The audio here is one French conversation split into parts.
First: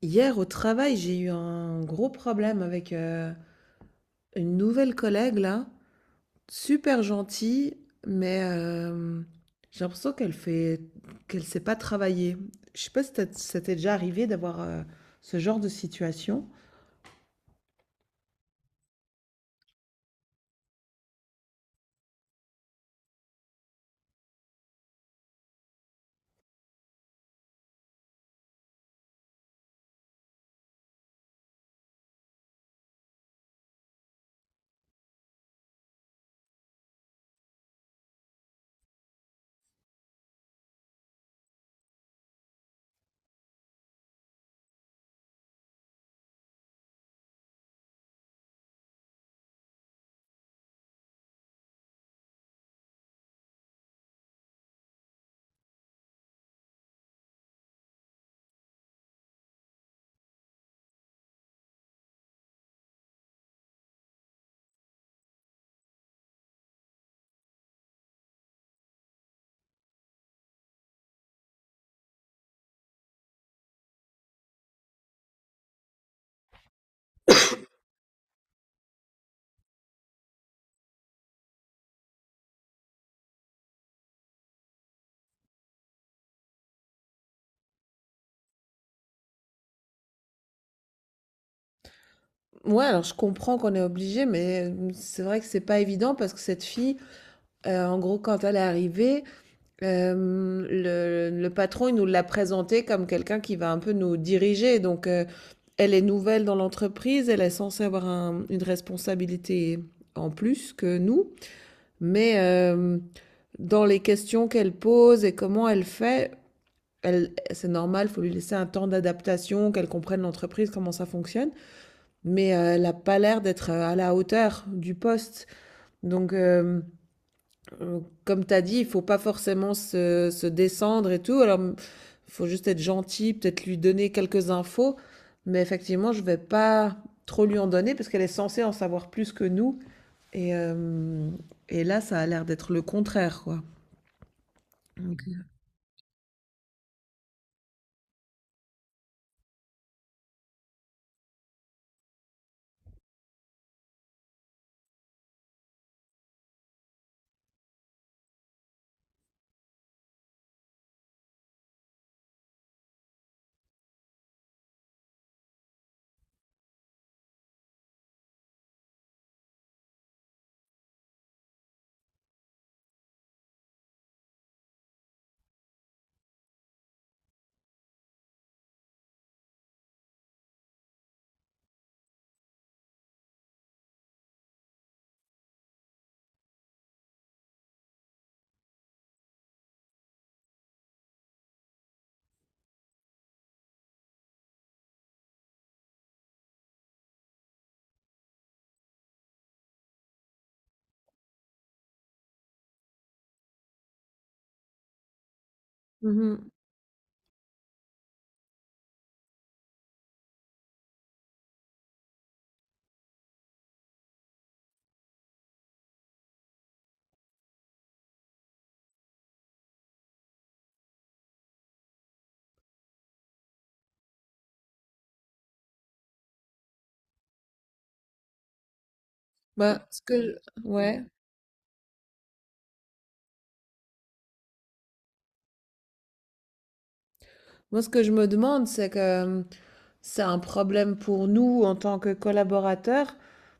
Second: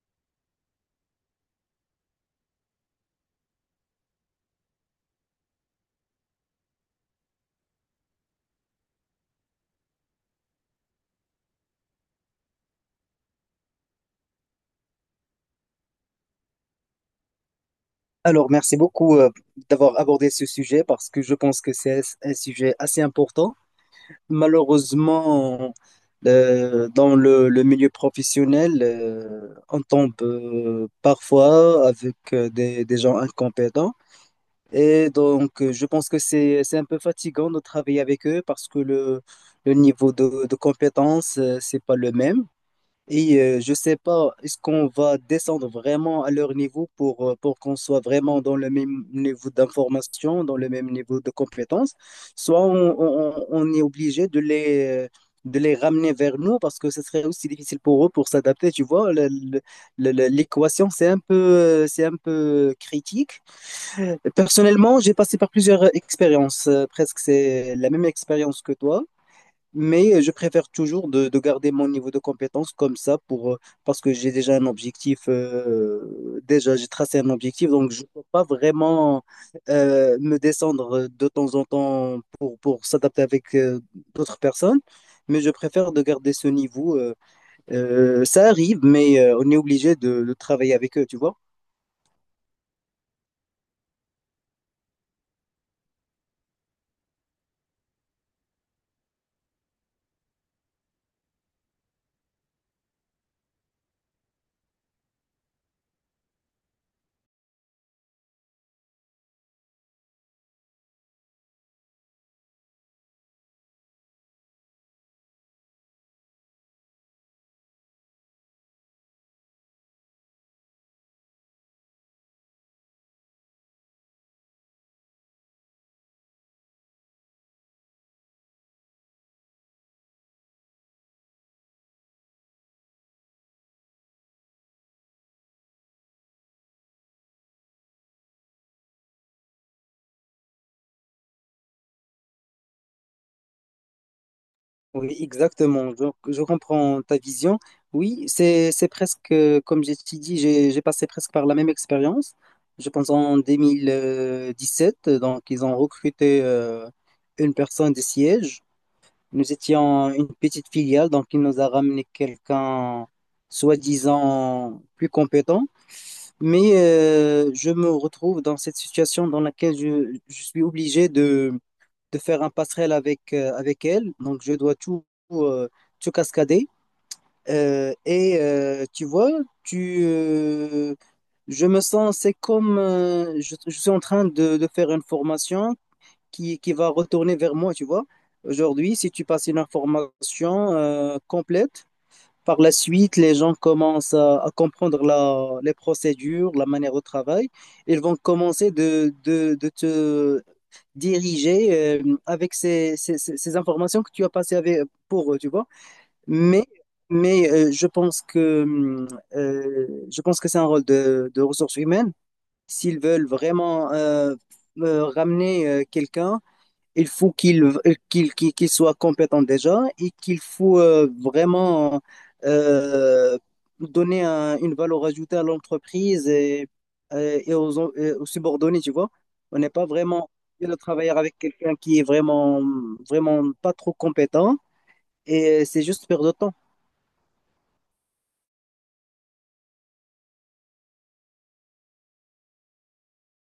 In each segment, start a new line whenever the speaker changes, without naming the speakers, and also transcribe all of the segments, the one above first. Hier au travail, j'ai eu un gros problème avec une nouvelle collègue là, super gentille, mais j'ai l'impression qu'elle sait pas travailler. Je sais pas si ça t'est déjà arrivé d'avoir ce genre de situation.
Alors, merci beaucoup d'avoir abordé ce sujet parce que je pense que c'est un sujet assez important. Malheureusement, dans le milieu professionnel, on tombe parfois avec des gens incompétents. Et donc, je pense que c'est un peu fatigant de travailler avec eux parce que le niveau de compétence, c'est pas le même. Et je sais pas, est-ce qu'on va descendre vraiment à leur niveau pour qu'on soit vraiment dans le même niveau d'information, dans le même niveau de compétence, soit on est obligé de les ramener vers nous parce que ce serait aussi difficile pour eux pour s'adapter, tu vois. L'équation, c'est un peu critique. Personnellement, j'ai passé par plusieurs expériences, presque c'est la même expérience que toi. Mais je préfère toujours de garder mon niveau de compétence comme ça pour, parce que j'ai déjà un objectif, déjà j'ai tracé un objectif, donc je ne peux pas vraiment me descendre de temps en temps pour s'adapter avec d'autres personnes, mais je préfère de garder ce niveau. Ça arrive, mais on est obligé de travailler avec eux, tu vois.
Ouais, alors je comprends qu'on est obligé, mais c'est vrai que c'est pas évident parce que cette fille, en gros, quand elle est arrivée, le patron il nous l'a présentée comme quelqu'un qui va un peu nous diriger, donc. Elle est nouvelle dans l'entreprise, elle est censée avoir une responsabilité en plus que nous, mais dans les questions qu'elle pose et comment elle fait, elle, c'est normal, il faut lui laisser un temps d'adaptation, qu'elle comprenne l'entreprise, comment ça fonctionne, mais elle n'a pas l'air d'être à la hauteur du poste. Donc, euh, comme tu as dit, il faut pas forcément se descendre et tout. Alors, il faut juste être gentil, peut-être lui donner quelques infos. Mais effectivement, je vais pas trop lui en donner parce qu'elle est censée en savoir plus que nous. Et et là, ça a l'air d'être le contraire, quoi.
Oui,
Donc,
exactement. Je comprends ta vision. Oui, c'est presque, comme je t'ai dit, j'ai passé presque par la même expérience. Je pense en deux mille dix-sept. Donc ils ont recruté une personne des sièges. Nous étions une petite filiale, donc il nous a ramené quelqu'un soi-disant plus compétent. Mais je me retrouve dans cette situation dans laquelle je suis obligé de faire un passerelle avec, avec elle. Donc je dois tout, euh, tout cascader. Et tu vois, tu, euh, je me sens, c'est comme je suis en train de faire une formation qui va retourner vers moi, tu vois. Aujourd'hui, si tu passes une information complète, par la suite, les gens commencent à comprendre les procédures, la manière de travail. Ils vont commencer de te diriger avec ces informations que tu as passées avec, pour eux, tu vois.
mhm.
Mais, mais je pense que c'est un rôle de ressources humaines. S'ils veulent vraiment ramener quelqu'un, il faut qu'il soit compétent déjà et qu'il faut vraiment euh, donner une valeur ajoutée à l'entreprise et aux, et aux subordonnés, tu vois. On n'est pas
Bah,
vraiment obligé de
ouais,
travailler avec quelqu'un qui est vraiment pas trop compétent et c'est juste perdre de temps.
moi, ce que je me demande, c'est que c'est un problème pour nous en tant que collaborateurs,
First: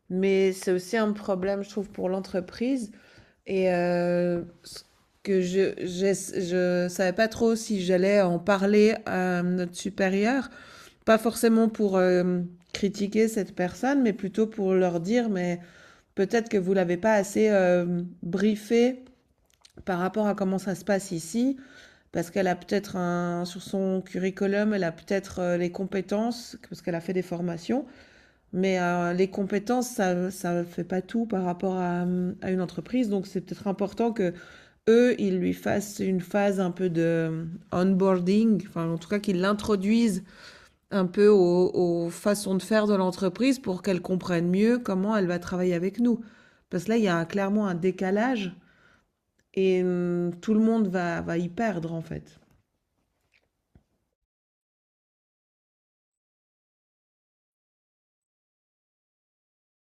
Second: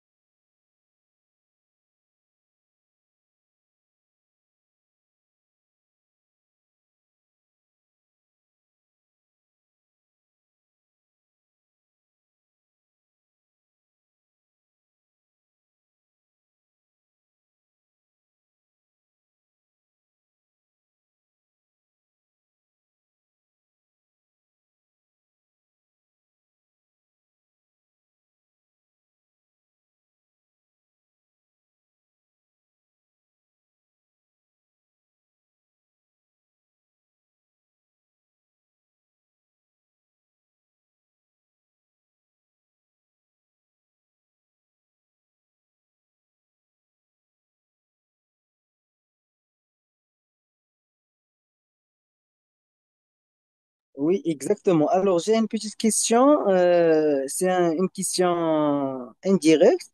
mais c'est aussi un problème, je trouve, pour l'entreprise. Et ce que je savais pas trop si j'allais en parler à notre supérieur, pas forcément pour critiquer cette personne, mais plutôt pour leur dire, mais peut-être que vous l'avez pas assez briefé par rapport à comment ça se passe ici, parce qu'elle a peut-être un, sur son curriculum, elle a peut-être les compétences, parce qu'elle a fait des formations, mais les compétences, ça ne fait pas tout par rapport à une entreprise, donc c'est peut-être important que eux, ils lui fassent une phase un peu de onboarding, enfin en tout cas qu'ils l'introduisent un peu aux, aux façons de faire de l'entreprise pour qu'elle comprenne mieux comment elle va travailler avec nous. Parce que là, il y a clairement un décalage et tout le monde va, va y perdre en fait.
Oui, exactement. Alors, j'ai une petite question. C'est une question indirecte.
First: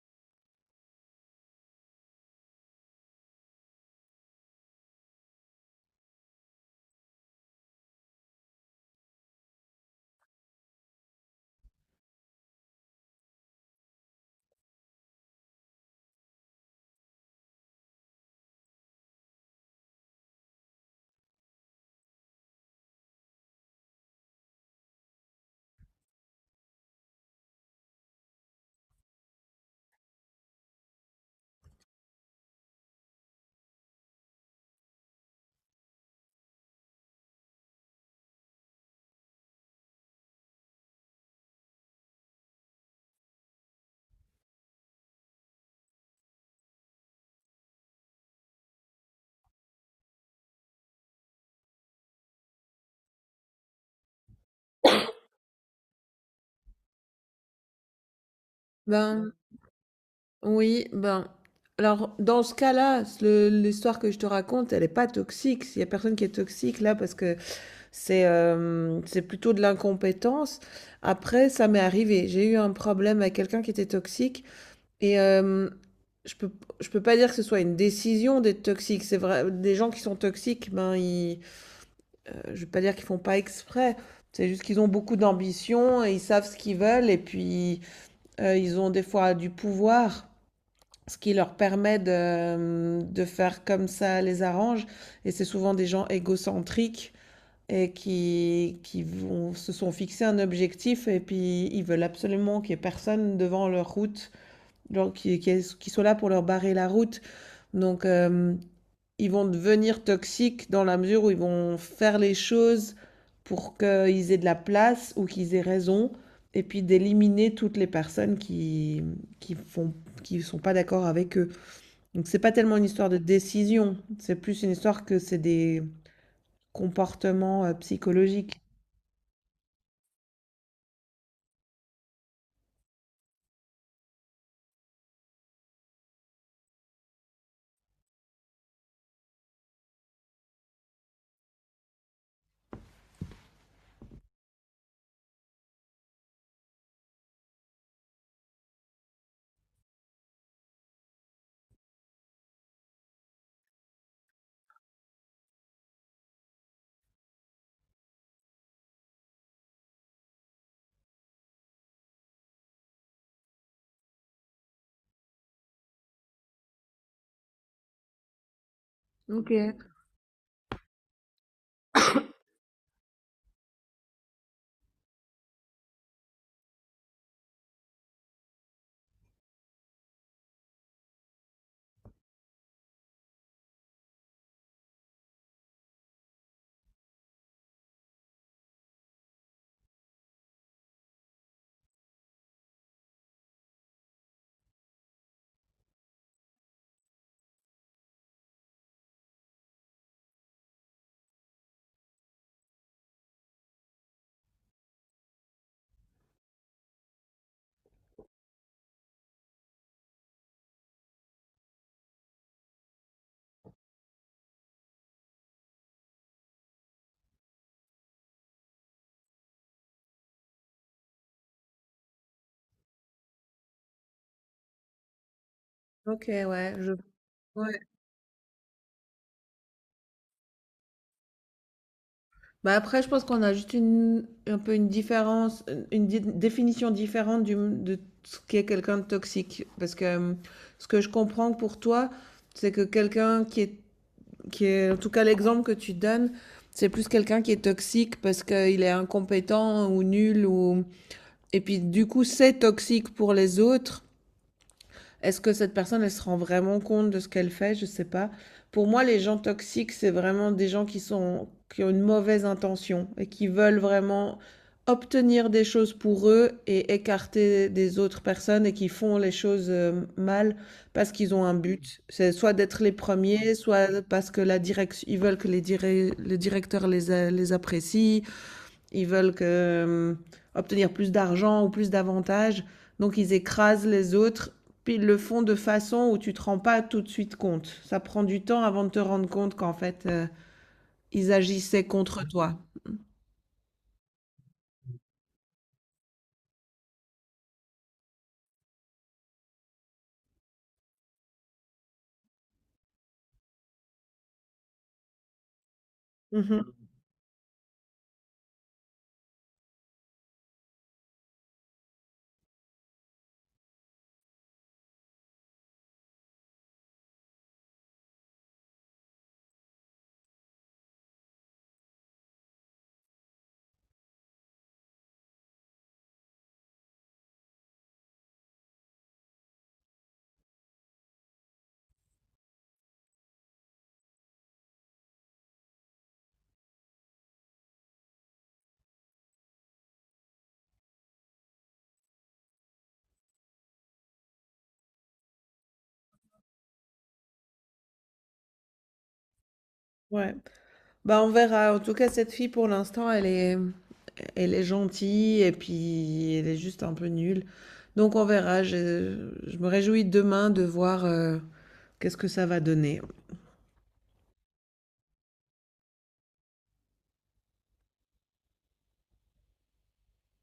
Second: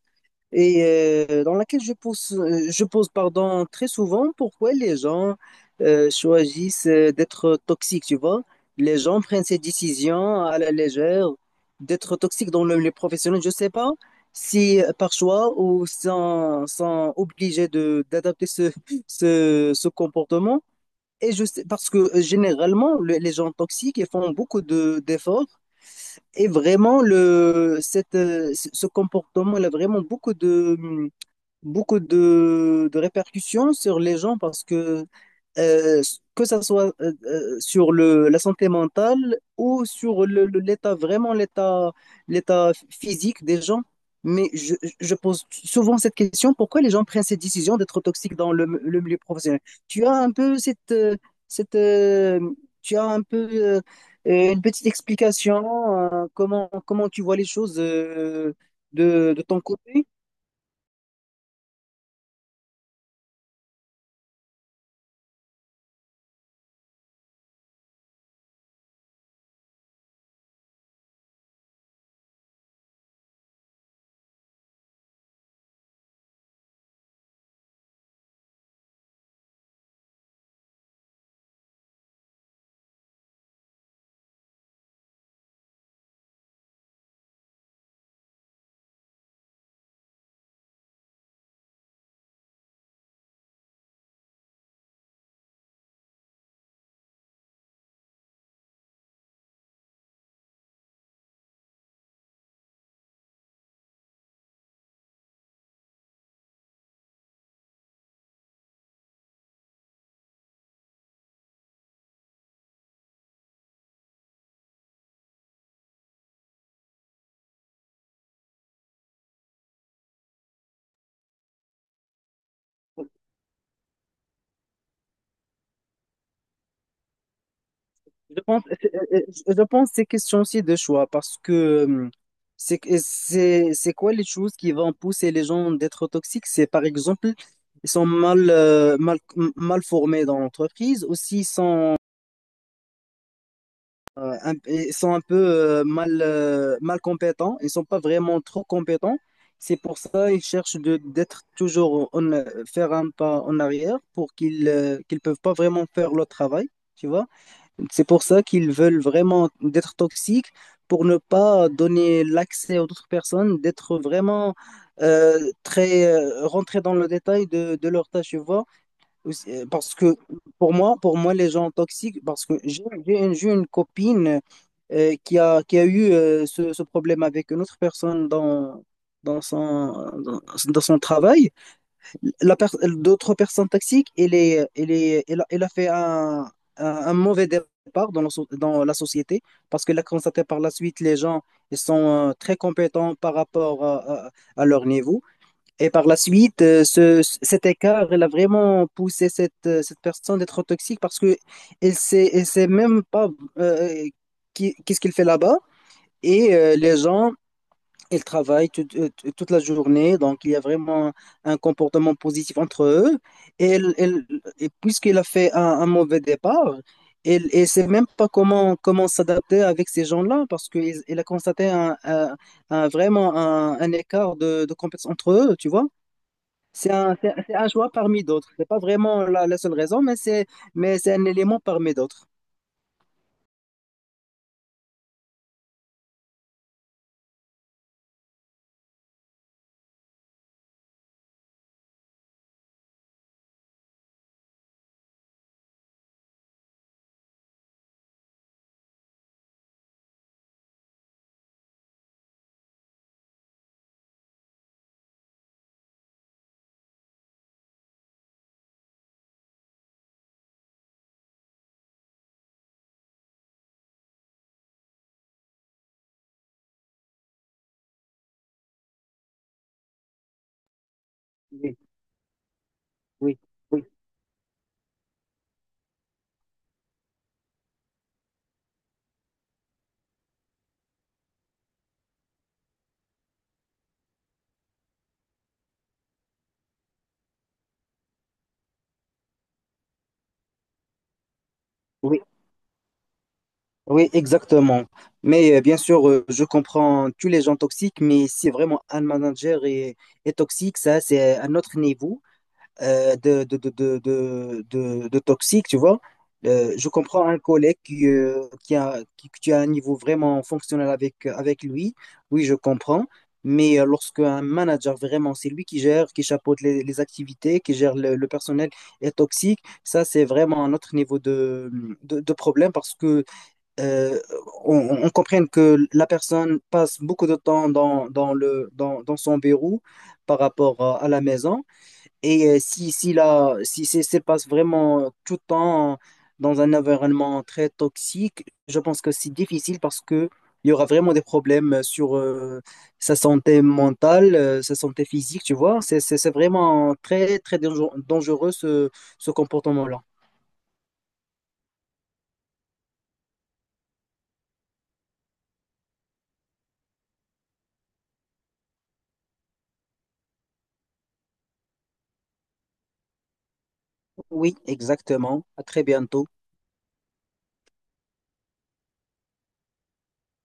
Et dans laquelle je pose pardon, très souvent pourquoi les gens choisissent d'être toxiques, tu vois. Les gens prennent ces décisions à la légère d'être toxiques dans les professionnels. Je sais pas si par choix ou sans obligés de d'adapter ce comportement. Et je sais, parce que généralement, les gens toxiques, ils font beaucoup de, d'efforts. Et vraiment, le, cette, ce ce comportement, il a vraiment beaucoup de répercussions sur les gens parce euh, que ça soit sur la santé mentale ou sur l'état, vraiment l'état physique des gens. Mais je pose souvent cette question, pourquoi les gens prennent cette décision d'être toxiques dans le milieu professionnel? Tu as un peu cette, euh, tu as un peu une petite explication, comment tu vois les choses
Ben
de ton côté?
oui, ben alors dans ce cas-là, l'histoire que je te raconte, elle n'est pas toxique. Il n'y a personne qui est toxique là parce que c'est hem, c'est plutôt de l'incompétence. Après, ça m'est arrivé. J'ai eu un problème avec quelqu'un qui était toxique et hem, je peux je peux pas dire que ce soit une décision d'être toxique. C'est vrai des gens qui sont toxiques, ben, ils, je vais pas dire qu'ils font pas exprès. C'est juste qu'ils ont beaucoup d'ambition et ils savent ce qu'ils veulent et puis, ils ont des fois du pouvoir, ce qui leur permet de faire comme ça les arrange et c'est souvent des gens égocentriques et se sont fixés un objectif et puis ils veulent absolument qu'il n'y ait personne devant leur route, genre qui soit là pour leur barrer la route. Donc ils vont devenir toxiques dans la mesure où ils vont faire les choses pour qu'ils aient de la place ou qu'ils aient raison et puis d'éliminer toutes les personnes qui font qui sont pas d'accord avec eux. Donc c'est pas tellement une histoire de décision, c'est plus une histoire que c'est des comportements psychologiques.
Je pense que c'est question aussi de choix parce que euh, c'est quoi les choses qui vont pousser les gens d'être toxiques? C'est par exemple, ils sont mal formés dans l'entreprise, aussi ils sont ils sont un peu mal compétents, ils sont pas vraiment trop compétents. C'est pour ça ils cherchent de d'être toujours faire un pas en arrière pour qu'ils qu'ils peuvent pas vraiment faire leur travail, tu vois? C'est pour ça qu'ils veulent vraiment d'être toxiques pour ne pas donner l'accès aux autres personnes, d'être vraiment euh, très rentrés dans le détail de leur tâche, tu vois. Aussi,
Ok.
parce que pour moi, les gens toxiques, parce que j'ai une copine qui a eu ce problème avec une autre personne dans, dans dans son travail. La per- D'autres personnes toxiques, elle a fait un mauvais départ dans dans la société parce qu'elle a constaté par la suite les gens ils sont très compétents par rapport à leur niveau. Et par la suite, cet écart, elle a vraiment poussé cette personne d'être toxique parce que elle sait même pas euh, qu'est-ce qu'il fait là-bas. Et les gens ils travaillent toute la journée, donc il y a vraiment un comportement positif entre eux. Et, et puisqu'il a fait un mauvais départ, elle ne sait même pas comment s'adapter avec ces gens-là, parce qu'il a constaté vraiment un écart de compétences entre eux, tu vois.
OK, ouais, je
C'est un
ouais.
choix parmi d'autres. C'est pas vraiment la seule raison, mais c'est un élément parmi d'autres.
Bah, après, je pense qu'on a juste une un peu une différence, une définition différente du de ce qu'est quelqu'un de toxique. Parce que ce que je comprends pour toi, c'est que quelqu'un qui est, en tout cas l'exemple que tu donnes, c'est plus quelqu'un qui est toxique parce qu'il est incompétent ou nul ou... et puis du coup, c'est toxique pour les autres. Est-ce que cette personne, elle se rend vraiment compte de ce qu'elle fait? Je sais pas. Pour moi, les gens toxiques, c'est vraiment des gens qui sont, qui ont une mauvaise intention et qui veulent vraiment obtenir des choses pour eux et écarter des autres personnes et qui font les choses mal parce qu'ils ont un
Oui,
but. C'est soit d'être les
oui,
premiers,
oui,
soit parce que la direction, ils veulent que les, les directeurs les, les apprécient, ils veulent que, obtenir plus d'argent ou plus d'avantages, donc ils écrasent les autres, puis ils le font de façon où tu ne te rends pas tout de suite compte. Ça prend du temps avant de te rendre compte qu'en fait, ils agissaient
oui.
contre toi.
Oui, exactement. Mais bien sûr, je comprends tous les gens toxiques, mais si vraiment un manager est toxique, ça, c'est un autre niveau de toxique, tu vois.
Mhm.
Je comprends un collègue qui, qui a un niveau vraiment fonctionnel avec, avec lui. Oui, je comprends. Mais lorsque un manager, vraiment, c'est lui qui gère, qui chapeaute les activités, qui gère le personnel, est toxique, ça, c'est vraiment un autre niveau de problème parce que euh, on, on comprenne que la personne passe beaucoup de temps dans, dans dans son bureau par rapport à la maison. Et si, si c'est se passe vraiment tout le temps dans un environnement très toxique, je pense que c'est difficile parce que il y aura vraiment des problèmes sur sa santé mentale, sa santé physique, tu vois. C'est vraiment très, très dangereux dangereux, ce comportement-là.
Ouais. Bah on verra. En tout cas, cette fille pour l'instant, elle est gentille et puis elle est juste un peu nulle. Donc on verra. Je me réjouis demain de voir qu'est-ce que ça va donner.
Oui, exactement. À très bientôt.